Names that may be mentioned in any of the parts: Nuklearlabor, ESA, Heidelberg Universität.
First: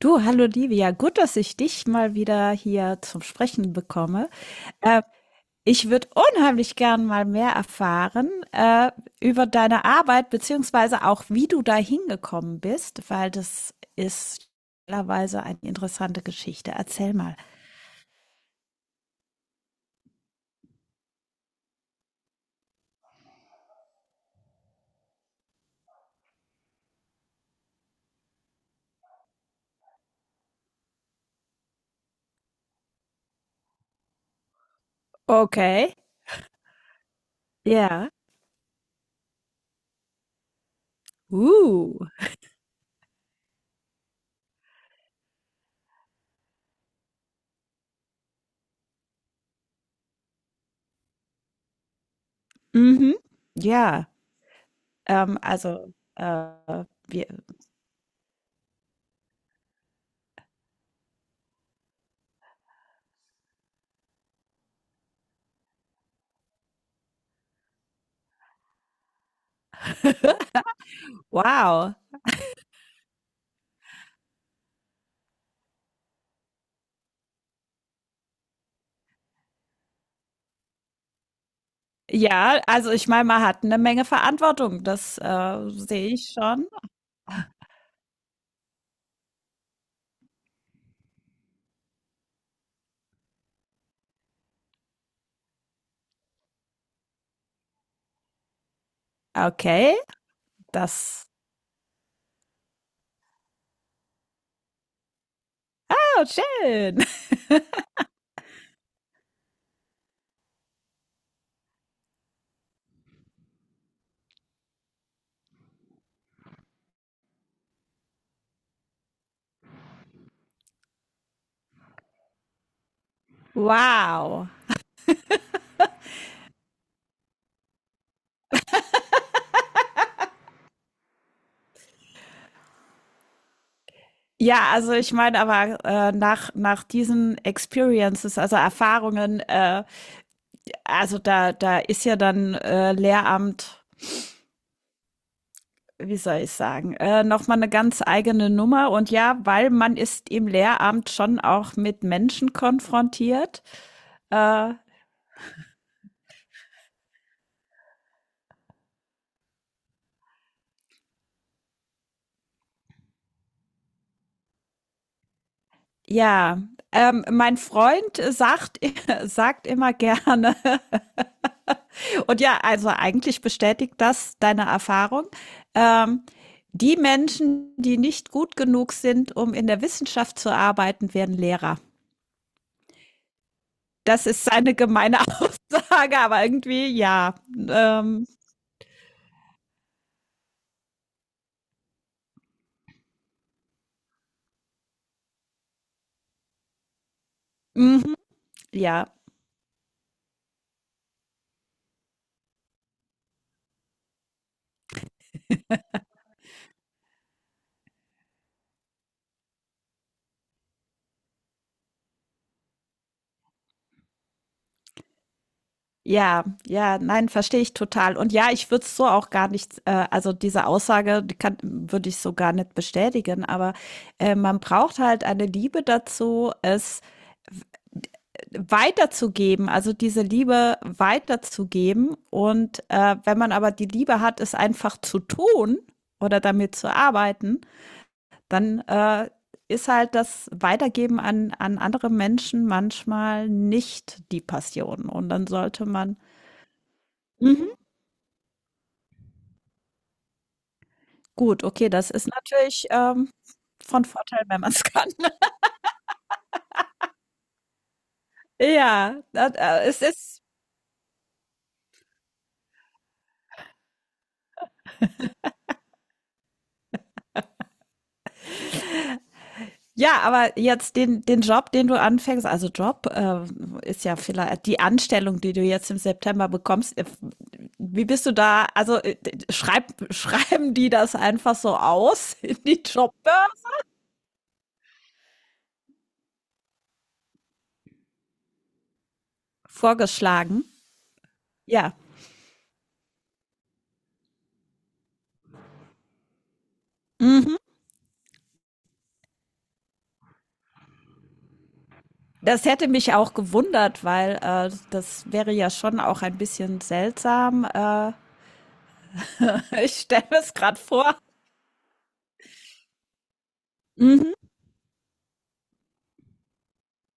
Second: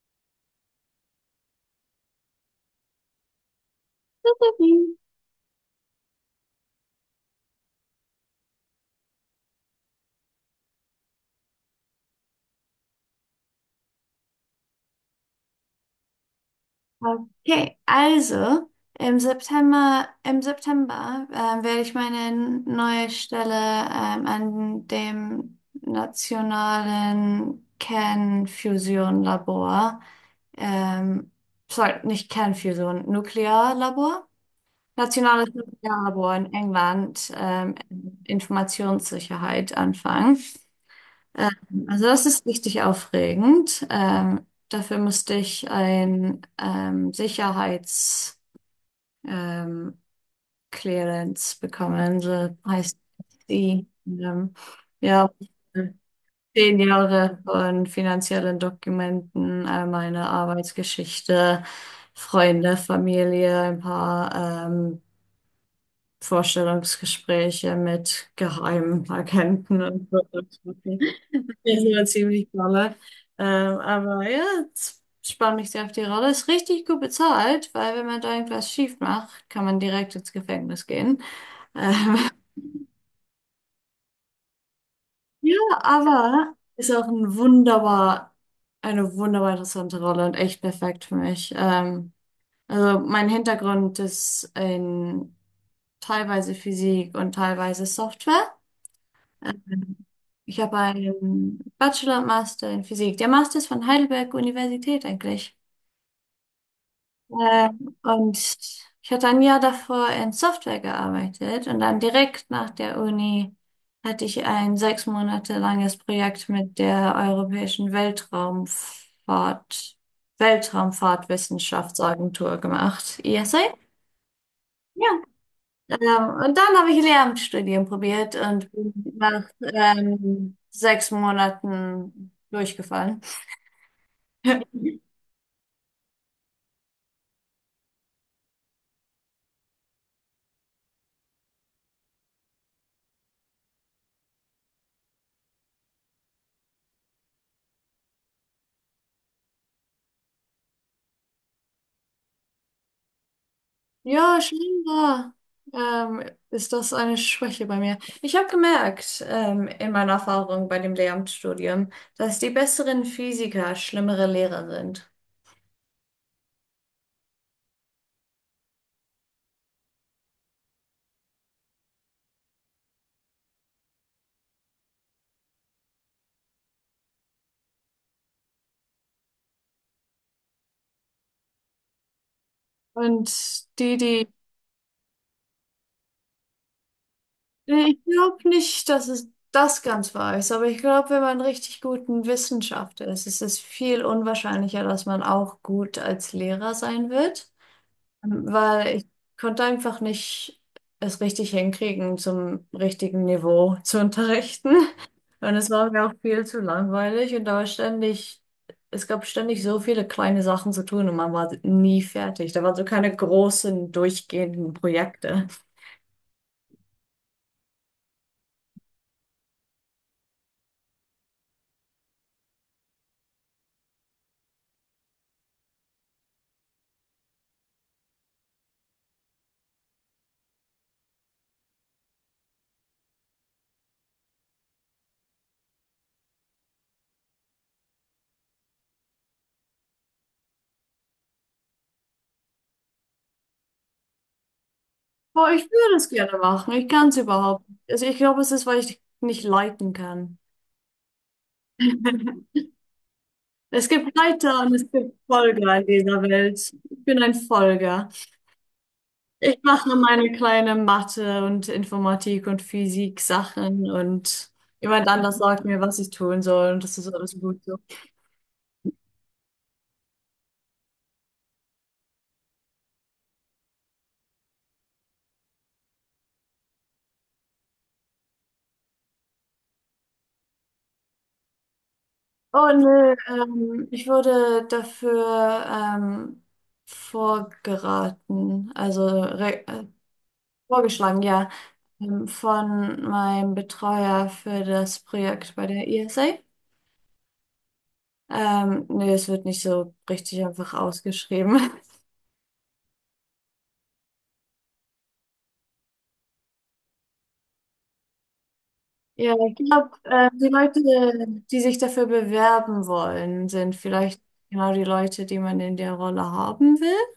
Du, hallo Livia, gut, dass ich dich mal wieder hier zum Sprechen bekomme. Äh, Ich würde unheimlich gern mal mehr erfahren über deine Arbeit, beziehungsweise auch, wie du da hingekommen bist, weil das ist mittlerweile eine interessante Geschichte. Erzähl mal. Okay, also im September werde ich meine neue Stelle an dem nationalen Kernfusion-Labor, ähm, sorry, nicht Kernfusion, Nuklearlabor, nationales Okay. Nuklearlabor in England, Ja. Informationssicherheit anfangen. Ähm, also Uh. das ist richtig aufregend. Dafür musste ich ein Sicherheits ähm, Clearance bekommen, so heißt Mhm. die. Ja. Ja, Ähm, also, äh, zehn wir, Jahre von finanziellen Dokumenten, meine Arbeitsgeschichte, Freunde, Familie, ein paar Vorstellungsgespräche mit Geheimagenten und so. Das wow. war ziemlich dolle. Aber ja, jetzt spann mich sehr auf die Rolle. Ist richtig gut bezahlt, weil wenn man da irgendwas schief macht, kann man direkt ins Gefängnis gehen. Ähm, Ja, also ich meine, man hat eine Menge Verantwortung, das ja, sehe ich aber schon. ist auch ein wunderbar, eine wunderbar interessante Rolle und echt perfekt für mich. Also mein Hintergrund ist in teilweise Physik und teilweise Software. Okay, Ähm, Ich habe das. einen Bachelor und Master in Physik. Der Master ist von Heidelberg Universität eigentlich. Oh, schön. Und ich hatte ein Jahr davor in Software gearbeitet und dann direkt nach der Uni hatte ich ein 6 Monate langes Projekt mit der Europäischen Weltraumfahrt, Weltraumfahrtwissenschaftsagentur gemacht, ESA. Wow. Ja, ähm, und dann habe ich Lehramtsstudien probiert und bin nach 6 Monaten durchgefallen. Ja, also ich meine aber nach, nach diesen Experiences, also Erfahrungen, also da, da ist ja dann Lehramt, wie soll ich sagen, nochmal eine ganz eigene Nummer. Und ja, weil man ist im Lehramt schon auch mit Menschen konfrontiert. Ja, Äh, scheinbar ähm, ist das eine Schwäche bei mir. Ich habe gemerkt, in meiner Erfahrung bei dem Lehramtsstudium, dass die besseren Physiker schlimmere Lehrer sind. ja, Mein Freund sagt, sagt immer gerne, und ja, also eigentlich bestätigt das deine Erfahrung. Ähm, Die Menschen, die nicht gut genug sind, um in der Wissenschaft zu arbeiten, werden Lehrer. Und die, Das die, ist eine gemeine Aussage, aber irgendwie ja. ich Ähm, glaube nicht, dass es das ganz wahr ist, aber ich glaube, wenn man richtig gut in Wissenschaft ist, ist es viel unwahrscheinlicher, dass man auch gut als Lehrer sein wird. mhm, Weil ja, ich konnte einfach nicht es richtig hinkriegen, zum richtigen Niveau zu unterrichten. Und es war mir auch viel zu langweilig und da war ständig, es gab ständig so viele kleine Sachen zu tun und man war nie fertig. Da waren so keine großen, durchgehenden Projekte. ja, ja, nein, verstehe ich total. Und ja, ich würde es so auch gar nicht, also diese Aussage die kann, würde ich so gar nicht bestätigen, aber man braucht halt eine Liebe dazu, es weiterzugeben, also diese Liebe weiterzugeben. Und wenn man aber die Liebe hat, es einfach zu tun oder damit zu arbeiten, dann ist halt das Weitergeben an, an andere Menschen manchmal nicht die Passion. Und dann Boah, ich sollte würde es man, gerne machen. Ich kann es überhaupt mhm. nicht. Also ich glaube, es ist, weil ich nicht leiten kann. Gut, okay, das ist natürlich Es von gibt Vorteil, wenn Leiter man und es es kann. gibt Folger in dieser Welt. Ich bin ein Folger. Ja, das, Ich mache es meine ist. kleine Mathe und Informatik und Physik Sachen und jemand anders sagt mir, was ich tun soll und das ist alles gut so. Ja, aber jetzt den, den Job, den du anfängst, also Job ist ja vielleicht die Anstellung, die du jetzt im September bekommst. Wie bist du da? Also schreib, schreiben die das einfach so aus in Oh die nö, Jobbörse? Ich wurde dafür vorgeraten, also re Vorgeschlagen. vorgeschlagen, ja, Ja. Von meinem Betreuer für das Projekt bei der ESA. Mhm. Nee, es wird nicht so richtig einfach ausgeschrieben. Das hätte mich auch gewundert, weil das wäre ja schon auch ein bisschen seltsam. Ja, ich glaube, ich stelle mir die es gerade Leute, vor. die sich dafür bewerben wollen, sind vielleicht Mhm. genau die Leute, die man in der Rolle haben will.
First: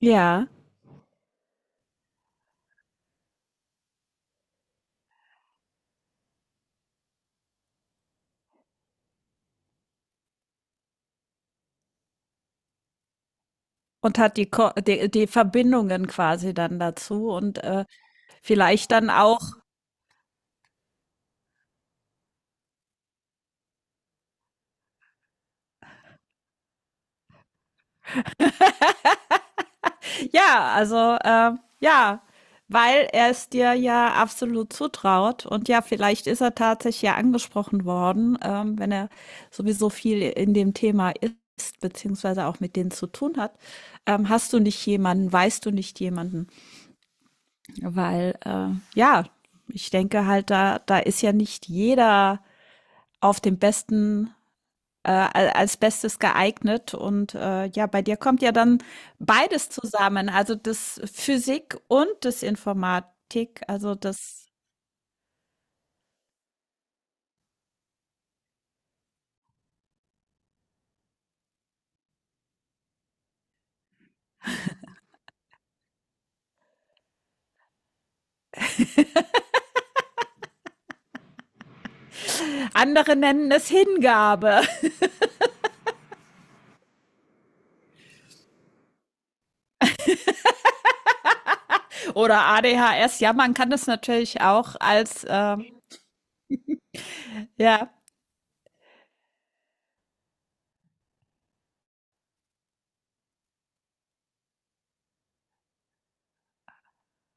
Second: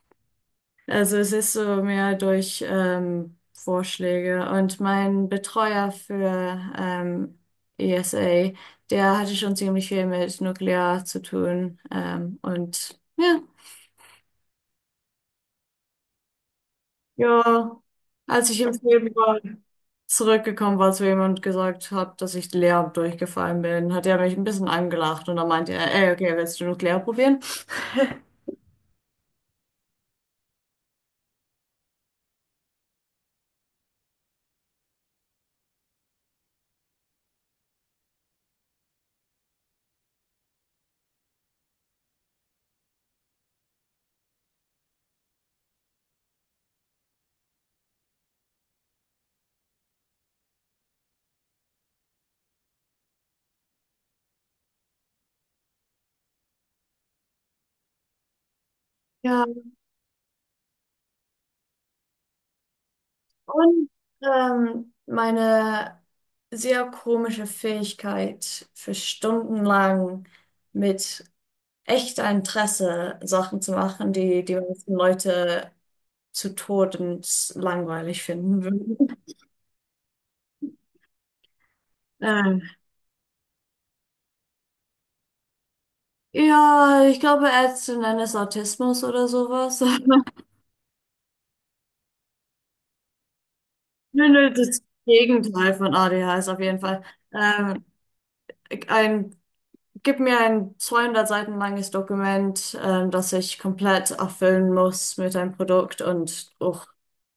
Ja. Also es ist so mehr durch Vorschläge. Und mein Betreuer für ESA, der hatte schon ziemlich viel mit Nuklear zu tun. Und ja, Und hat die, Ko die, die Verbindungen quasi dann dazu und ja, als ich im vielleicht dann Februar auch, zurückgekommen war zu ihm und gesagt habe, dass ich Lehramt durchgefallen bin, hat er mich ein bisschen angelacht und dann meinte er, ey, okay, willst du Nuklear probieren? ja, also äh, ja, weil er es dir ja absolut zutraut und ja, vielleicht ist er tatsächlich ja angesprochen worden, wenn er sowieso viel in dem Thema ist, beziehungsweise auch mit denen zu tun hat. Hast du nicht jemanden, weißt du nicht jemanden? Weil ja, ich denke halt, da, da ist ja nicht jeder auf dem besten als Bestes geeignet. Und ja, bei dir kommt ja dann Ja. beides zusammen, also das Physik und das Informatik, Und also das meine sehr komische Fähigkeit, für stundenlang mit echter Interesse Sachen zu machen, die die meisten Leute zu Tode langweilig finden würden. Ähm, andere nennen es Hingabe ja, ich glaube, Ärzte nennen es Autismus oder sowas. oder ADHS. Ja, man kann das Nö, natürlich nö, auch das als Gegenteil von ADHS auf jeden Fall. Ähm, ja, ein Gib mir ein 200 Seiten langes Dokument, das ich komplett erfüllen muss mit einem Produkt und uch,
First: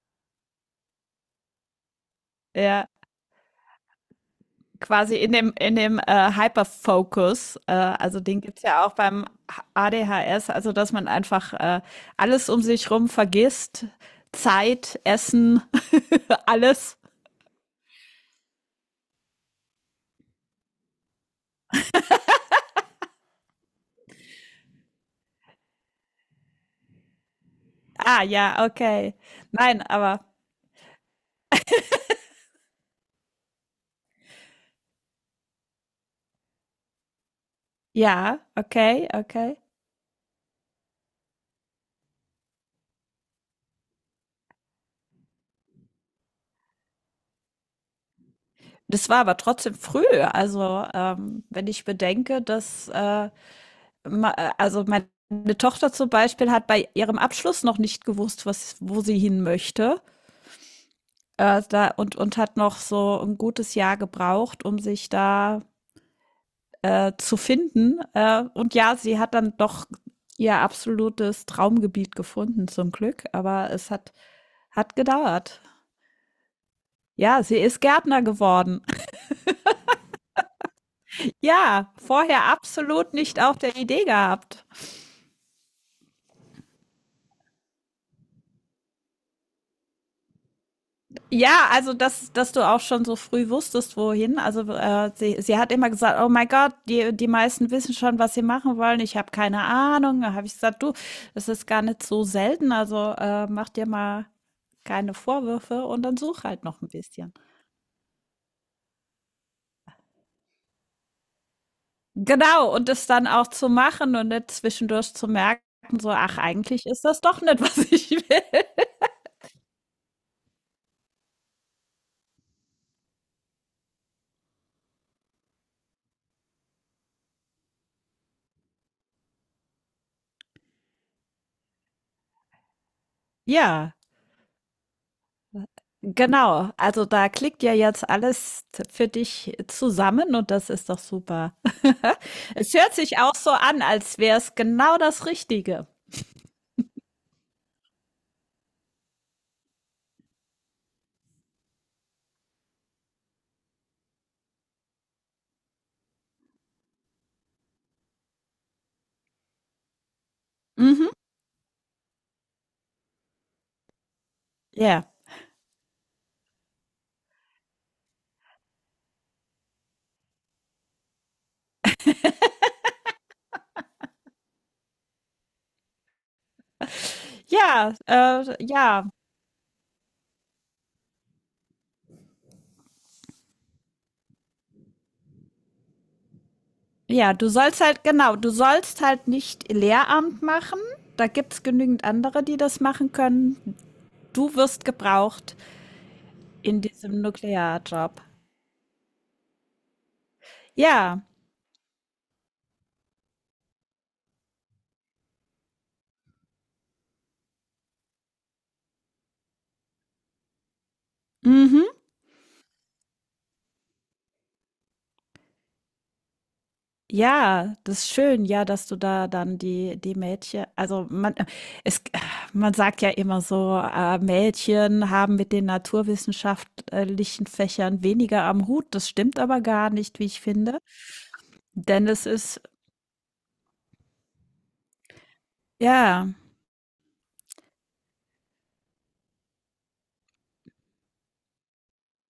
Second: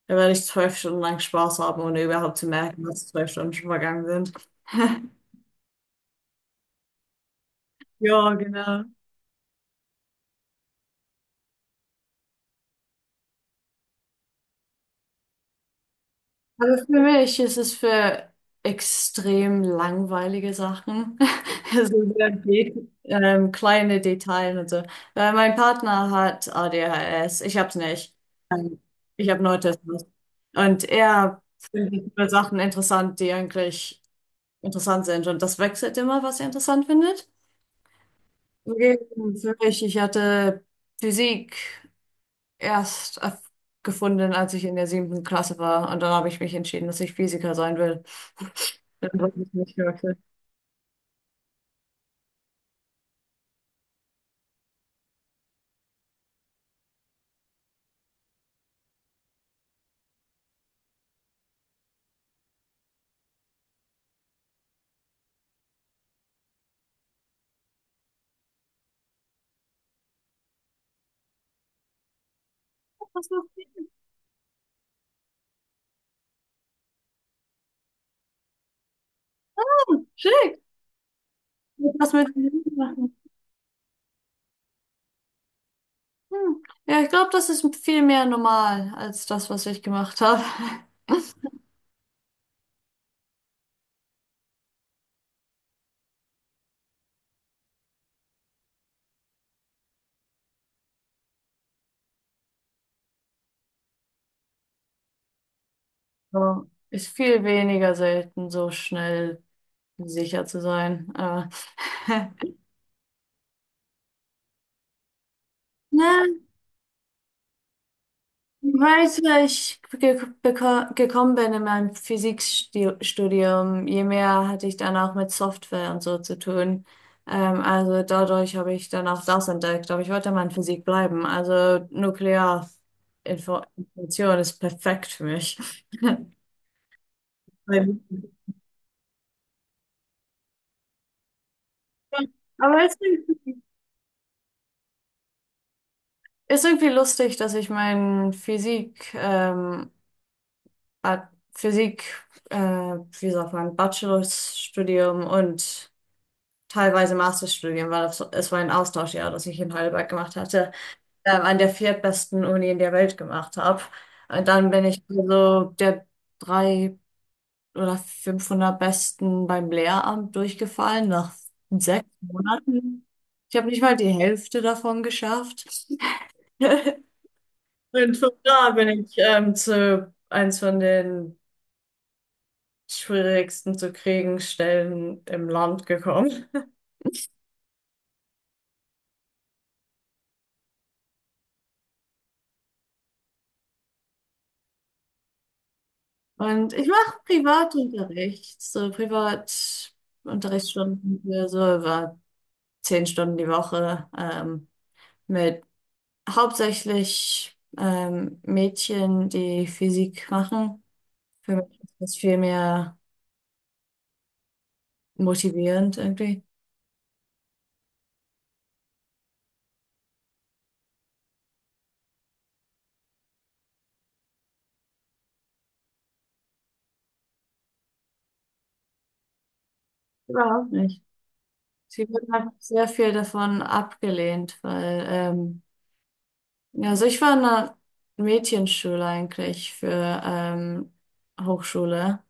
da werde ich 12 Stunden lang Spaß haben, ohne überhaupt zu merken, ja, dass 12 Stunden schon vergangen sind. quasi in dem Hyperfocus, also Ja, den gibt's genau. ja auch beim ADHS, also dass man einfach alles um sich rum vergisst, Zeit, Essen, Also alles. für mich ist es für extrem langweilige Sachen, also sehr de kleine Details und so. Weil mein Partner hat ADHS, ich hab's nicht. Ah, ja, Ähm, okay. Ich habe Nein, Autismus. aber Und er findet nur Sachen interessant, die eigentlich interessant sind. Und das wechselt immer, was er interessant findet. ja, okay, Hingegen für okay. mich, ich hatte Physik erst erf- gefunden, als ich in der siebten Klasse war. Und dann habe ich mich entschieden, dass ich Physiker sein will. Das war Dann aber wollte ich trotzdem nicht mehr. früh. Was Also, wenn ich bedenke, dass, also meine Tochter zum Beispiel hat bei ihrem Abschluss noch nicht gewusst, was, wo sie hin möchte. Da, und hat noch so ein gutes Jahr gebraucht, um sich da zu finden. Und ja, sie hat dann doch ihr absolutes Traumgebiet gefunden, zum Glück. machst. Aber es hat, hat gedauert. Ja, sie ist Gärtner geworden. Hm, schick. Ja, Was mit vorher mir absolut machen? nicht auf der Idee gehabt. Hm. Ja, ich glaube, das ist viel mehr normal als das, was ich gemacht habe. Ja, also dass, dass du auch schon so früh wusstest, wohin. Also sie, sie hat immer gesagt, oh mein Gott, die, die meisten wissen schon, was sie machen wollen. Ich habe keine Ahnung. Da habe ich gesagt, du, das ist gar nicht so selten. Also mach dir mal keine Vorwürfe und dann such halt So, noch ein ist bisschen. viel weniger selten, so schnell sicher zu sein. Aber Genau, und das dann auch zu machen und nicht zwischendurch zu merken, so, na, ach, eigentlich ist das doch nicht, was ich will. weißt du, ich gekommen bin in meinem Physikstudium, je mehr hatte ich dann auch mit Software und so zu tun. Also dadurch habe ich dann auch das entdeckt, aber ich wollte mal in Physik bleiben. Also Ja. Nuklearinformation ist perfekt für mich. Genau, also da klickt ja Weil- jetzt alles für dich zusammen und das ist doch super. Es Aber es hört sich auch so an, als wäre es genau das Richtige. ist irgendwie lustig, dass ich mein Physik, Ad- Physik, wie sagt man, Bachelorstudium und teilweise Masterstudium, weil das, es war ein Austauschjahr, das ich in Heidelberg gemacht hatte, Mhm. An der viertbesten Uni in der Welt gemacht habe. Und dann bin ich Ja. so der drei oder 500 Besten beim Lehramt durchgefallen nach 6 Monaten. Ich habe nicht mal die Hälfte davon geschafft. Ja, Und von da bin ja, ich zu eins von den schwierigsten zu kriegen Stellen im Land gekommen. ja, du sollst halt, genau, du sollst halt nicht Lehramt machen. Da gibt's genügend andere, die das machen können. Du wirst gebraucht Und in ich mache diesem Nuklearjob. Privatunterricht, so Privatunterrichtsstunden Ja. für so über 10 Stunden die Woche mit hauptsächlich Mädchen, die Physik machen. Für mich Mhm. ist das viel mehr motivierend irgendwie. Ja, das ist schön, ja, dass du da dann die die Mädchen also, man es man sagt ja immer so, Mädchen haben mit den naturwissenschaftlichen Fächern weniger am Hut. Das stimmt aber gar nicht, wie ich Überhaupt finde, nicht. denn Sie wird es einfach ist sehr viel davon abgelehnt, weil ja, Ja, also ich war in einer Mädchenschule eigentlich für ähm, Hochschule.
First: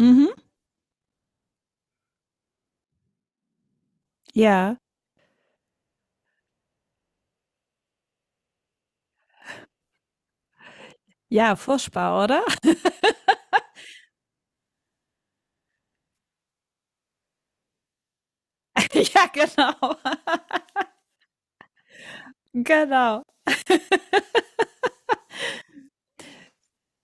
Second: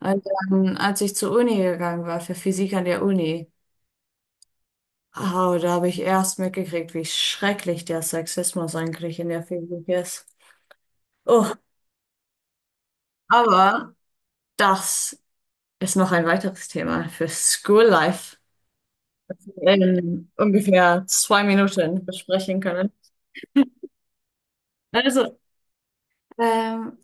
Und dann, als ich zur Uni gegangen war, für Physik an der Uni, ja, oh, da habe ich erst mitgekriegt, wie schrecklich der Sexismus eigentlich in der Physik ist. Oh, ja, furchtbar, oder? aber das ist noch ein weiteres Thema für School Life Ja, genau, in ungefähr 2 Minuten besprechen können. genau. Also, ähm,